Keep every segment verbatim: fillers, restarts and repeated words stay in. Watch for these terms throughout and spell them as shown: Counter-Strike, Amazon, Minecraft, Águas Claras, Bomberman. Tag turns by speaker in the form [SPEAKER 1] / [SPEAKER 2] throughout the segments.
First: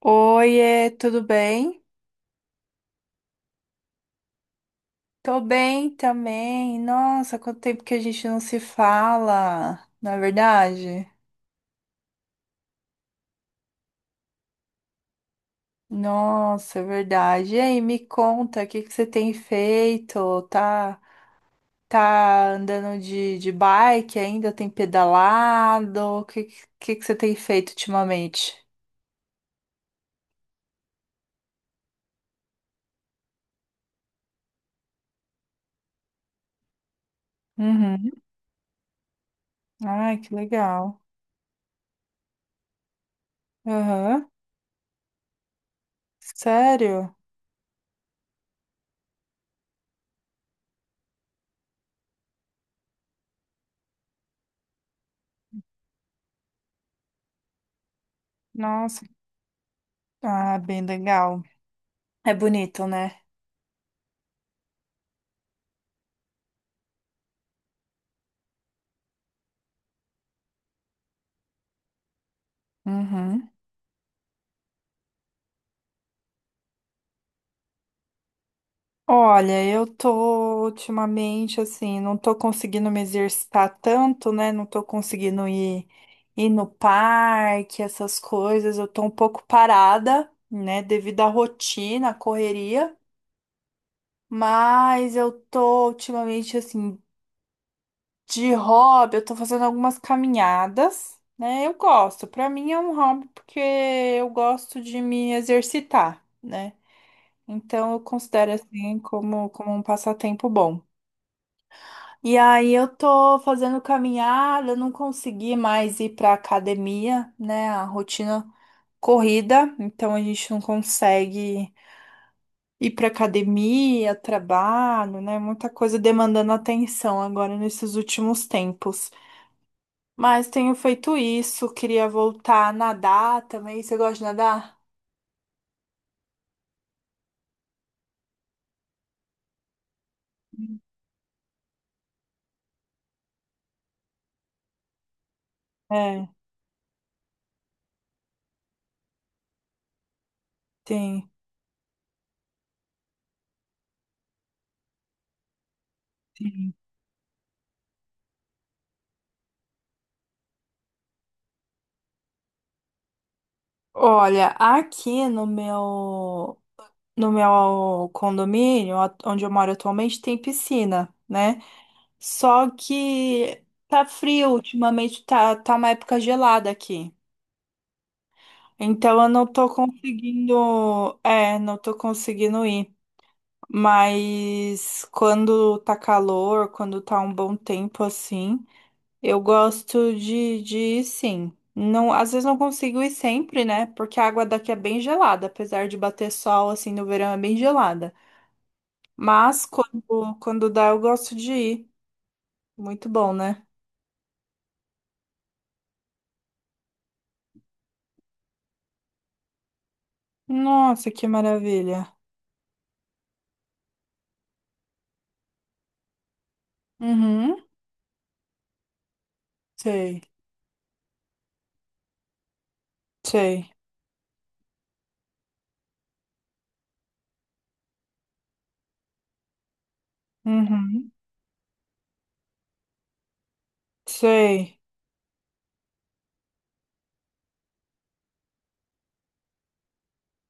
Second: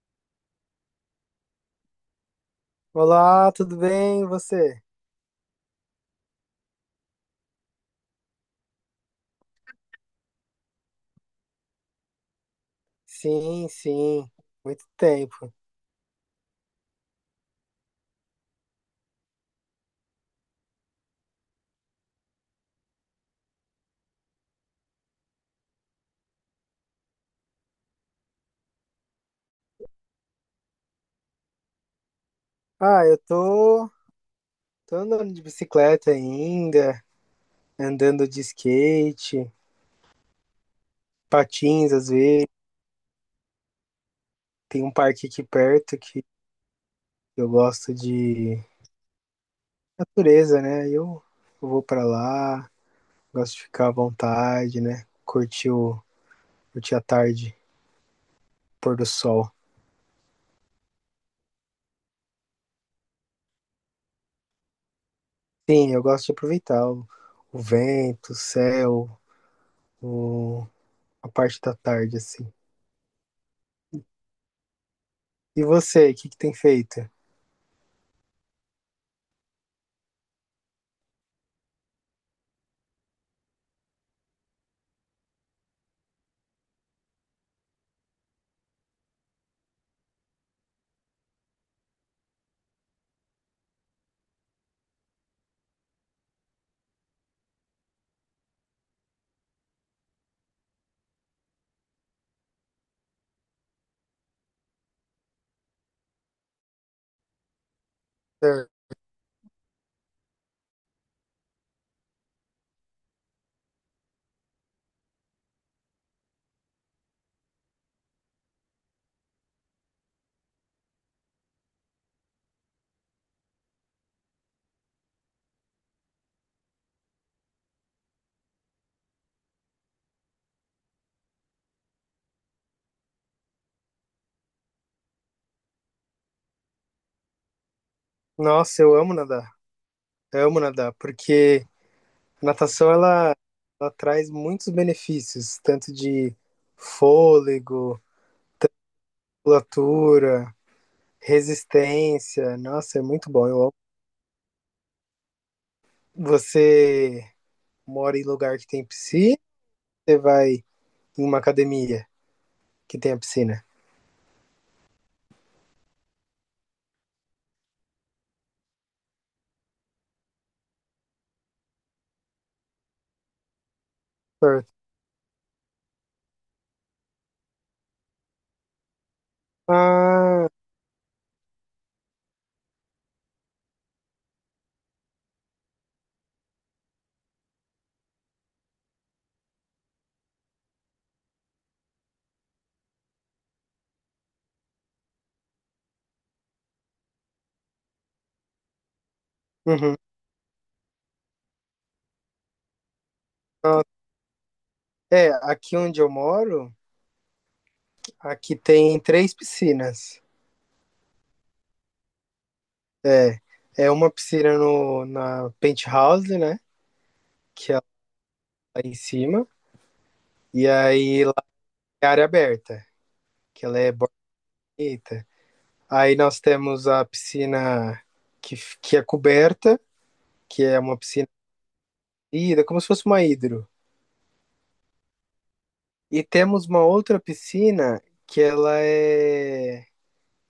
[SPEAKER 1] Oiê, tudo bem?
[SPEAKER 2] Olá, tudo bem? E você?
[SPEAKER 1] Tô bem também. Nossa, quanto tempo que a gente não se fala, não é verdade?
[SPEAKER 2] Sim, sim, muito tempo.
[SPEAKER 1] Nossa, é verdade. E aí, me conta, o que que você tem feito? Tá, tá andando de, de bike ainda? Tem pedalado? O que, que que você tem feito ultimamente?
[SPEAKER 2] Ah, eu tô, tô andando de bicicleta ainda,
[SPEAKER 1] Uhum.
[SPEAKER 2] andando de skate,
[SPEAKER 1] Ai, que legal.
[SPEAKER 2] patins às vezes.
[SPEAKER 1] Aham.
[SPEAKER 2] Tem um parque aqui perto que
[SPEAKER 1] Sério?
[SPEAKER 2] eu gosto de natureza, né? Eu, eu vou pra lá, gosto de ficar à vontade, né? Curtir o, curtir a tarde, pôr do
[SPEAKER 1] Nossa.
[SPEAKER 2] sol.
[SPEAKER 1] Ah, bem legal. É bonito, né?
[SPEAKER 2] Sim, eu gosto de aproveitar o, o vento, o céu, o- a parte da tarde, assim.
[SPEAKER 1] Uhum.
[SPEAKER 2] E você, o que, que tem feito?
[SPEAKER 1] Olha, eu tô ultimamente assim, não tô conseguindo me exercitar tanto, né? Não tô conseguindo ir, ir no parque, essas coisas. Eu tô um pouco parada, né? Devido à rotina, à correria. Mas eu tô ultimamente assim, de hobby, eu tô fazendo algumas caminhadas, né? Eu gosto. Pra mim é um hobby porque eu gosto de me exercitar, né? Então eu considero
[SPEAKER 2] É,
[SPEAKER 1] assim como, como um passatempo bom. E aí eu tô fazendo caminhada, não consegui mais ir pra academia, né? A rotina corrida, então a gente não consegue ir pra academia, trabalho, né? Muita coisa demandando atenção agora nesses últimos tempos. Mas tenho feito isso, queria voltar a nadar também. Você gosta de nadar?
[SPEAKER 2] Nossa, eu amo nadar. Eu amo nadar, porque a natação ela, ela traz muitos benefícios, tanto
[SPEAKER 1] É,
[SPEAKER 2] de fôlego, musculatura,
[SPEAKER 1] tem.
[SPEAKER 2] resistência. Nossa, é muito bom. Eu amo. Você mora em lugar que tem piscina? Você vai em uma academia que tem a piscina?
[SPEAKER 1] Olha, aqui no meu no meu condomínio, a- onde eu moro atualmente, tem piscina, né? Só que tá frio
[SPEAKER 2] Certo.
[SPEAKER 1] ultimamente, tá, tá uma época gelada aqui. Então eu não tô
[SPEAKER 2] Ah,
[SPEAKER 1] conseguindo, é, não tô conseguindo ir. Mas quando tá calor, quando tá um bom tempo assim, eu gosto de, de ir sim. Não, às vezes não consigo ir sempre, né? Porque a água daqui é bem gelada, apesar de bater sol assim no verão, é bem gelada. Mas
[SPEAKER 2] uhum.
[SPEAKER 1] quando, quando dá, eu gosto de ir. Muito bom, né?
[SPEAKER 2] Nossa, é, aqui onde eu moro, aqui tem três piscinas.
[SPEAKER 1] Nossa, que maravilha.
[SPEAKER 2] É, é uma piscina no, na penthouse, né?
[SPEAKER 1] Uhum.
[SPEAKER 2] Que é lá em cima.
[SPEAKER 1] Sei,
[SPEAKER 2] E aí lá é área aberta, que
[SPEAKER 1] sei.
[SPEAKER 2] ela é bonita. Aí nós temos a piscina que, f- que é coberta, que é uma
[SPEAKER 1] Uhum.
[SPEAKER 2] piscina ida, como se fosse uma hidro.
[SPEAKER 1] Sei.
[SPEAKER 2] E temos uma outra piscina que ela é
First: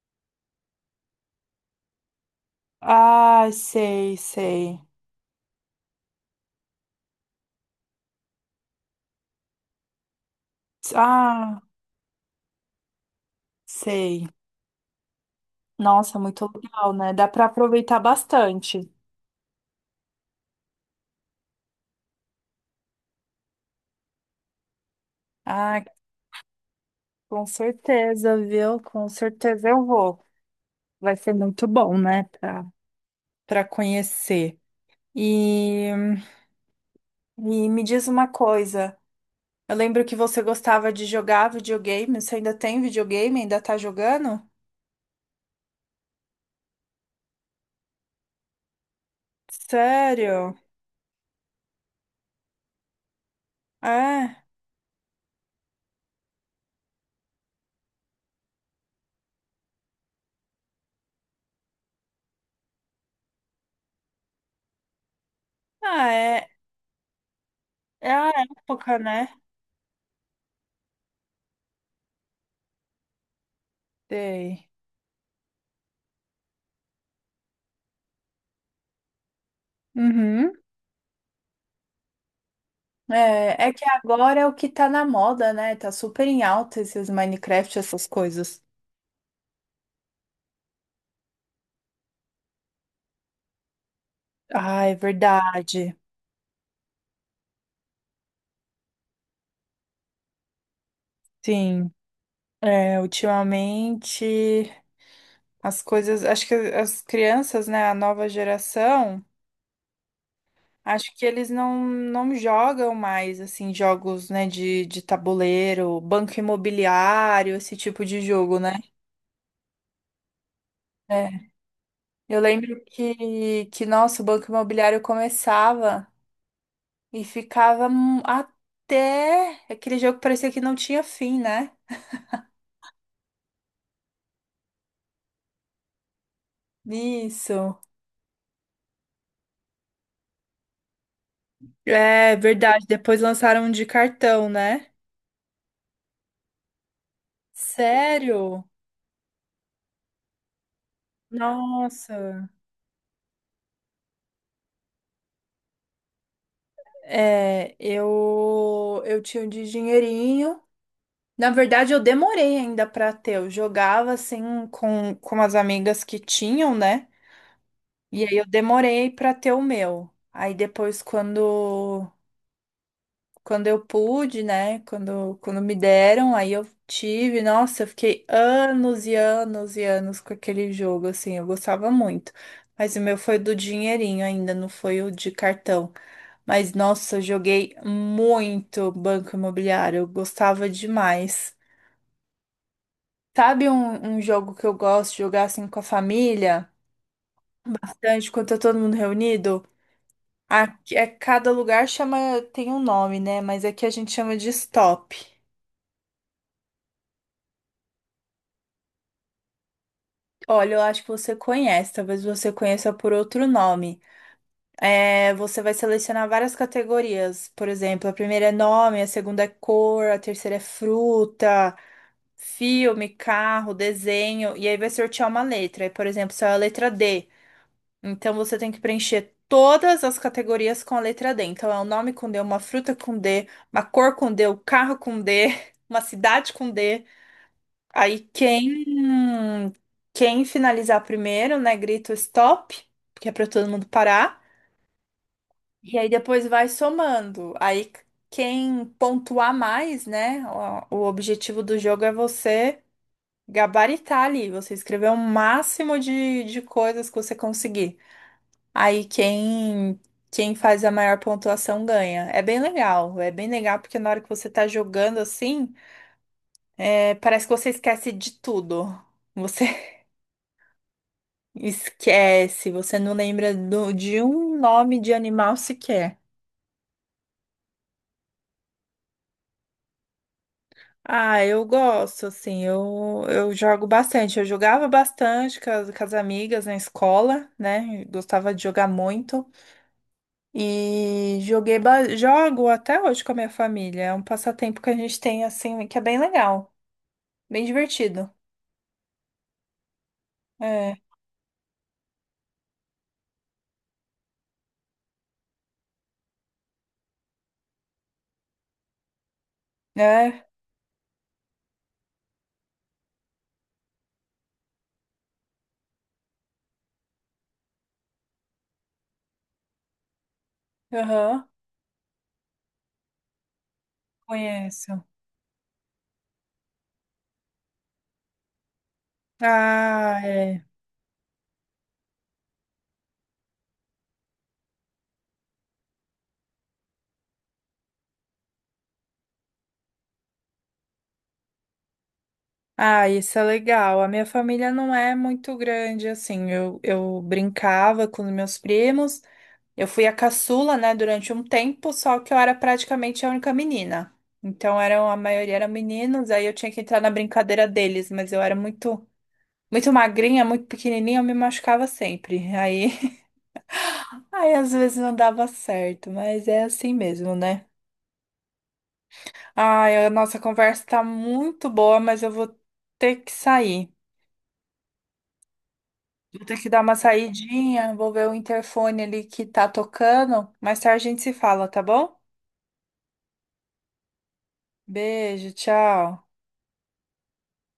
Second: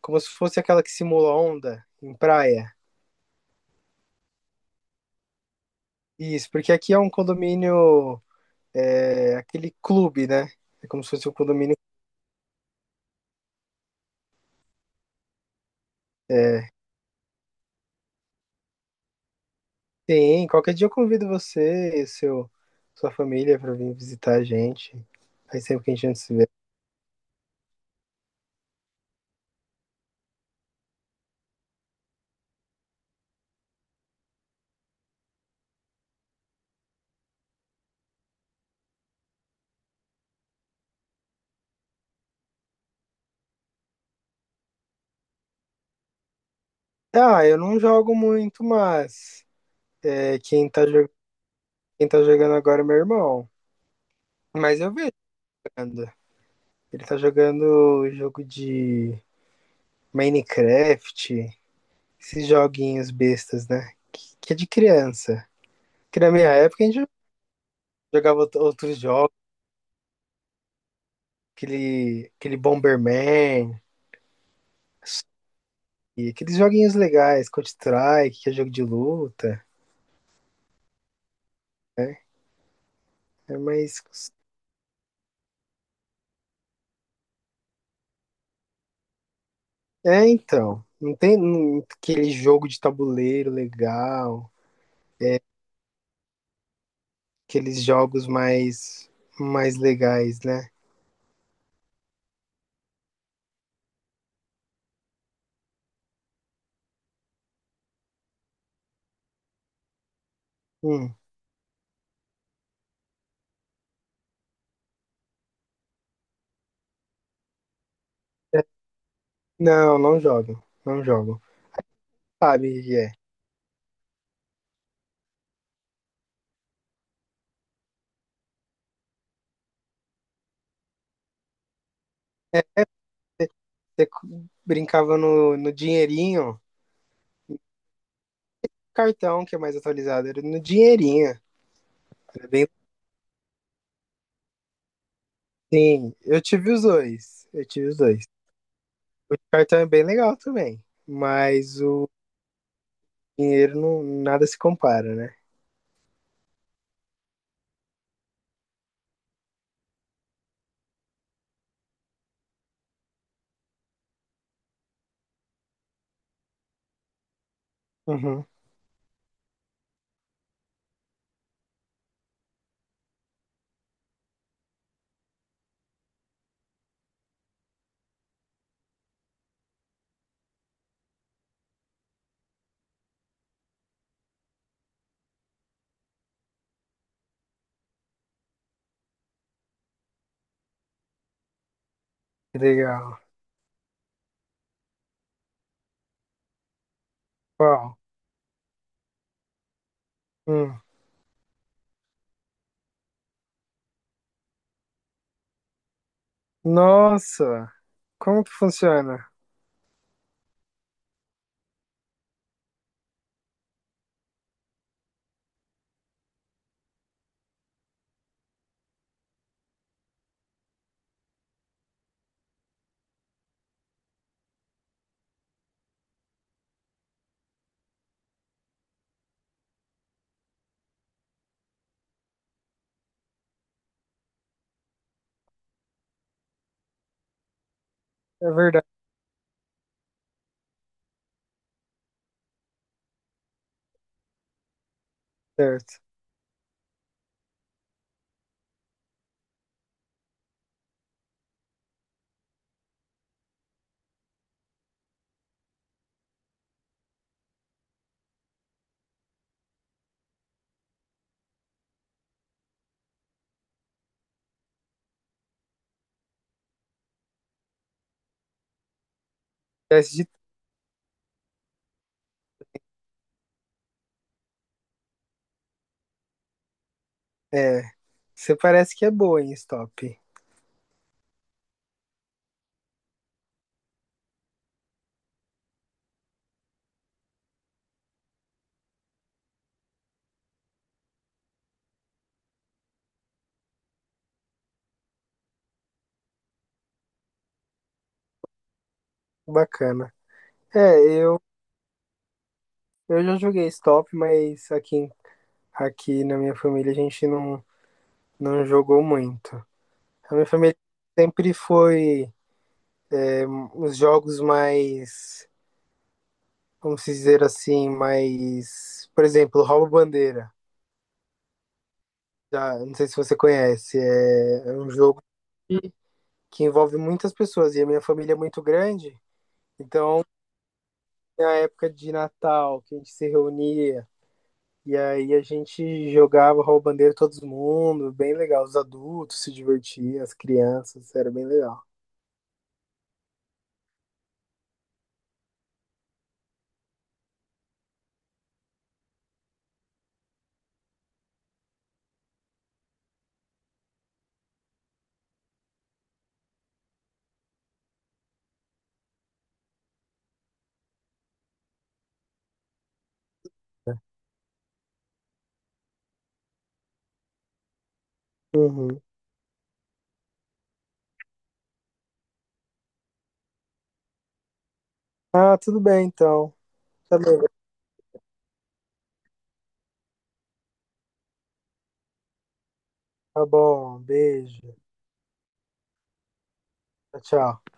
[SPEAKER 2] como se fosse aquela que simula onda em praia.
[SPEAKER 1] Ah, sei, sei.
[SPEAKER 2] Isso, porque aqui é um condomínio, é aquele clube, né? É como se fosse um
[SPEAKER 1] Ah,
[SPEAKER 2] condomínio.
[SPEAKER 1] sei. Nossa, muito legal, né? Dá para aproveitar bastante.
[SPEAKER 2] Sim, qualquer dia eu convido você e seu, sua família pra vir visitar a gente. Faz
[SPEAKER 1] Ah,
[SPEAKER 2] tempo que a gente não se vê.
[SPEAKER 1] com certeza, viu? Com certeza eu vou. Vai ser muito bom, né? Para para conhecer. E, e me diz uma coisa. Eu lembro que você gostava de jogar videogame. Você ainda tem videogame? Ainda tá jogando?
[SPEAKER 2] Ah, eu não jogo muito, mas é,
[SPEAKER 1] Sério?
[SPEAKER 2] quem tá, jo- quem tá jogando agora é meu irmão.
[SPEAKER 1] É.
[SPEAKER 2] Mas eu vejo jogando. Ele tá jogando jogo de Minecraft, esses joguinhos bestas, né? Que, que é de criança.
[SPEAKER 1] Ah,
[SPEAKER 2] Que na
[SPEAKER 1] é.
[SPEAKER 2] minha época a gente
[SPEAKER 1] É a
[SPEAKER 2] jogava out-
[SPEAKER 1] época,
[SPEAKER 2] outros
[SPEAKER 1] né?
[SPEAKER 2] jogos, aquele, aquele, Bomberman,
[SPEAKER 1] Sei.
[SPEAKER 2] e aqueles joguinhos legais, Counter-Strike, que é jogo de luta.
[SPEAKER 1] Uhum.
[SPEAKER 2] É,
[SPEAKER 1] É, é que
[SPEAKER 2] mas.
[SPEAKER 1] agora é o que tá na moda, né? Tá super em alta esses Minecraft, essas coisas.
[SPEAKER 2] É, então. Não tem hum, aquele jogo de tabuleiro legal,
[SPEAKER 1] Ah, é verdade.
[SPEAKER 2] aqueles jogos mais, mais, legais, né?
[SPEAKER 1] Sim. É, ultimamente as coisas. Acho que as crianças, né? A nova geração. Acho
[SPEAKER 2] Hum.
[SPEAKER 1] que eles não, não jogam mais, assim, jogos, né, de, de tabuleiro, banco imobiliário, esse tipo de jogo,
[SPEAKER 2] É,
[SPEAKER 1] né?
[SPEAKER 2] não, não jogo. Não
[SPEAKER 1] É.
[SPEAKER 2] jogo.
[SPEAKER 1] Eu
[SPEAKER 2] Sabe,
[SPEAKER 1] lembro
[SPEAKER 2] é.
[SPEAKER 1] que, que, nossa, o banco imobiliário começava e ficava hum, até... Aquele jogo parecia que não tinha fim, né?
[SPEAKER 2] É, você cu- brincava no, no dinheirinho,
[SPEAKER 1] Isso.
[SPEAKER 2] cartão que é mais atualizado, era no dinheirinho.
[SPEAKER 1] É
[SPEAKER 2] Era bem.
[SPEAKER 1] verdade, depois lançaram um de cartão, né?
[SPEAKER 2] Sim, eu tive os dois. Eu tive os dois.
[SPEAKER 1] Sério?
[SPEAKER 2] O cartão é bem legal também, mas o
[SPEAKER 1] Nossa.
[SPEAKER 2] dinheiro não, nada se compara, né?
[SPEAKER 1] É, eu, eu tinha um de dinheirinho. Na verdade, eu demorei ainda pra ter. Eu jogava assim com, com as amigas que tinham, né? E aí eu
[SPEAKER 2] Uhum.
[SPEAKER 1] demorei pra ter o meu. Aí depois, quando, quando eu pude, né? Quando, quando me deram, aí eu tive. Nossa, eu fiquei anos e anos e anos com aquele jogo, assim. Eu gostava muito. Mas o meu foi do dinheirinho ainda, não foi o de cartão. Mas nossa, eu joguei muito Banco Imobiliário. Eu gostava demais.
[SPEAKER 2] Que legal.
[SPEAKER 1] Sabe um, um jogo que eu gosto de jogar assim com a família?
[SPEAKER 2] Qual?
[SPEAKER 1] Bastante, quando tá todo mundo reunido?
[SPEAKER 2] Hum.
[SPEAKER 1] Aqui, é, cada lugar chama, tem um nome, né? Mas aqui a gente chama de stop.
[SPEAKER 2] Nossa, como que funciona?
[SPEAKER 1] Olha, eu acho que você conhece, talvez você conheça por outro nome. É, você vai selecionar várias categorias. Por exemplo, a primeira é nome, a segunda é cor, a terceira é fruta, filme, carro, desenho. E aí vai sortear uma letra. Aí, por exemplo, se é a letra D. Então você tem que preencher todas as categorias com a letra D. Então é um nome com D, uma fruta com D, uma cor com D, um carro com D, uma cidade com D. Aí
[SPEAKER 2] É verdade,
[SPEAKER 1] quem quem finalizar primeiro, né, grita o stop, que é para todo mundo parar. E
[SPEAKER 2] certo.
[SPEAKER 1] aí depois vai somando. Aí quem pontuar mais, né, o, o objetivo do jogo é você gabaritar ali, você escrever o máximo de, de coisas que você conseguir. Aí quem quem faz a maior pontuação ganha. É bem legal, é bem legal porque na hora que você tá jogando assim, é, parece que você esquece de tudo. Você
[SPEAKER 2] Teste de.
[SPEAKER 1] esquece, você não lembra do- de um nome de animal sequer.
[SPEAKER 2] É, você parece que é boa em stop.
[SPEAKER 1] Ah, eu gosto, assim, eu, eu jogo bastante. Eu jogava bastante com as, com as amigas na escola, né? Gostava de jogar muito. E joguei, ba- jogo até hoje com a minha família. É um passatempo que a gente tem, assim, que é bem legal, bem divertido.
[SPEAKER 2] Bacana.
[SPEAKER 1] É,
[SPEAKER 2] É, eu, eu, já joguei stop, mas aqui, aqui na minha família a gente não, não jogou muito. A
[SPEAKER 1] é,
[SPEAKER 2] minha família sempre foi hum, os jogos mais, vamos dizer assim, mais, por exemplo, rouba-bandeira.
[SPEAKER 1] aham,
[SPEAKER 2] Já, não sei se você conhece, é é um
[SPEAKER 1] conheço.
[SPEAKER 2] jogo que envolve muitas pessoas e a minha família é muito grande.
[SPEAKER 1] Ah,
[SPEAKER 2] Então,
[SPEAKER 1] é.
[SPEAKER 2] na época de Natal, que a gente se reunia, e aí a gente jogava rouba-bandeira todo mundo, bem legal. Os adultos se divertiam, as crianças, era bem legal.
[SPEAKER 1] Ah, isso é legal. A minha família não é muito grande, assim. Eu, eu brincava com os meus primos. Eu fui a caçula, né, durante um tempo, só que eu era praticamente a única menina. Então, eram, a maioria eram meninos, aí eu tinha que entrar na brincadeira deles, mas eu era muito. Muito magrinha, muito pequenininha, eu me machucava sempre. Aí, aí às vezes não dava certo, mas é assim mesmo, né?
[SPEAKER 2] Uhum.
[SPEAKER 1] Ai, a nossa conversa tá muito boa, mas eu vou ter que sair.
[SPEAKER 2] Ah, tudo bem
[SPEAKER 1] Vou
[SPEAKER 2] então.
[SPEAKER 1] ter que dar uma
[SPEAKER 2] Tá bom,
[SPEAKER 1] saidinha, vou ver o interfone ali que tá tocando. Mais tarde a gente se fala, tá bom?
[SPEAKER 2] tá bom. Beijo.
[SPEAKER 1] Beijo, tchau.
[SPEAKER 2] Tchau, tchau.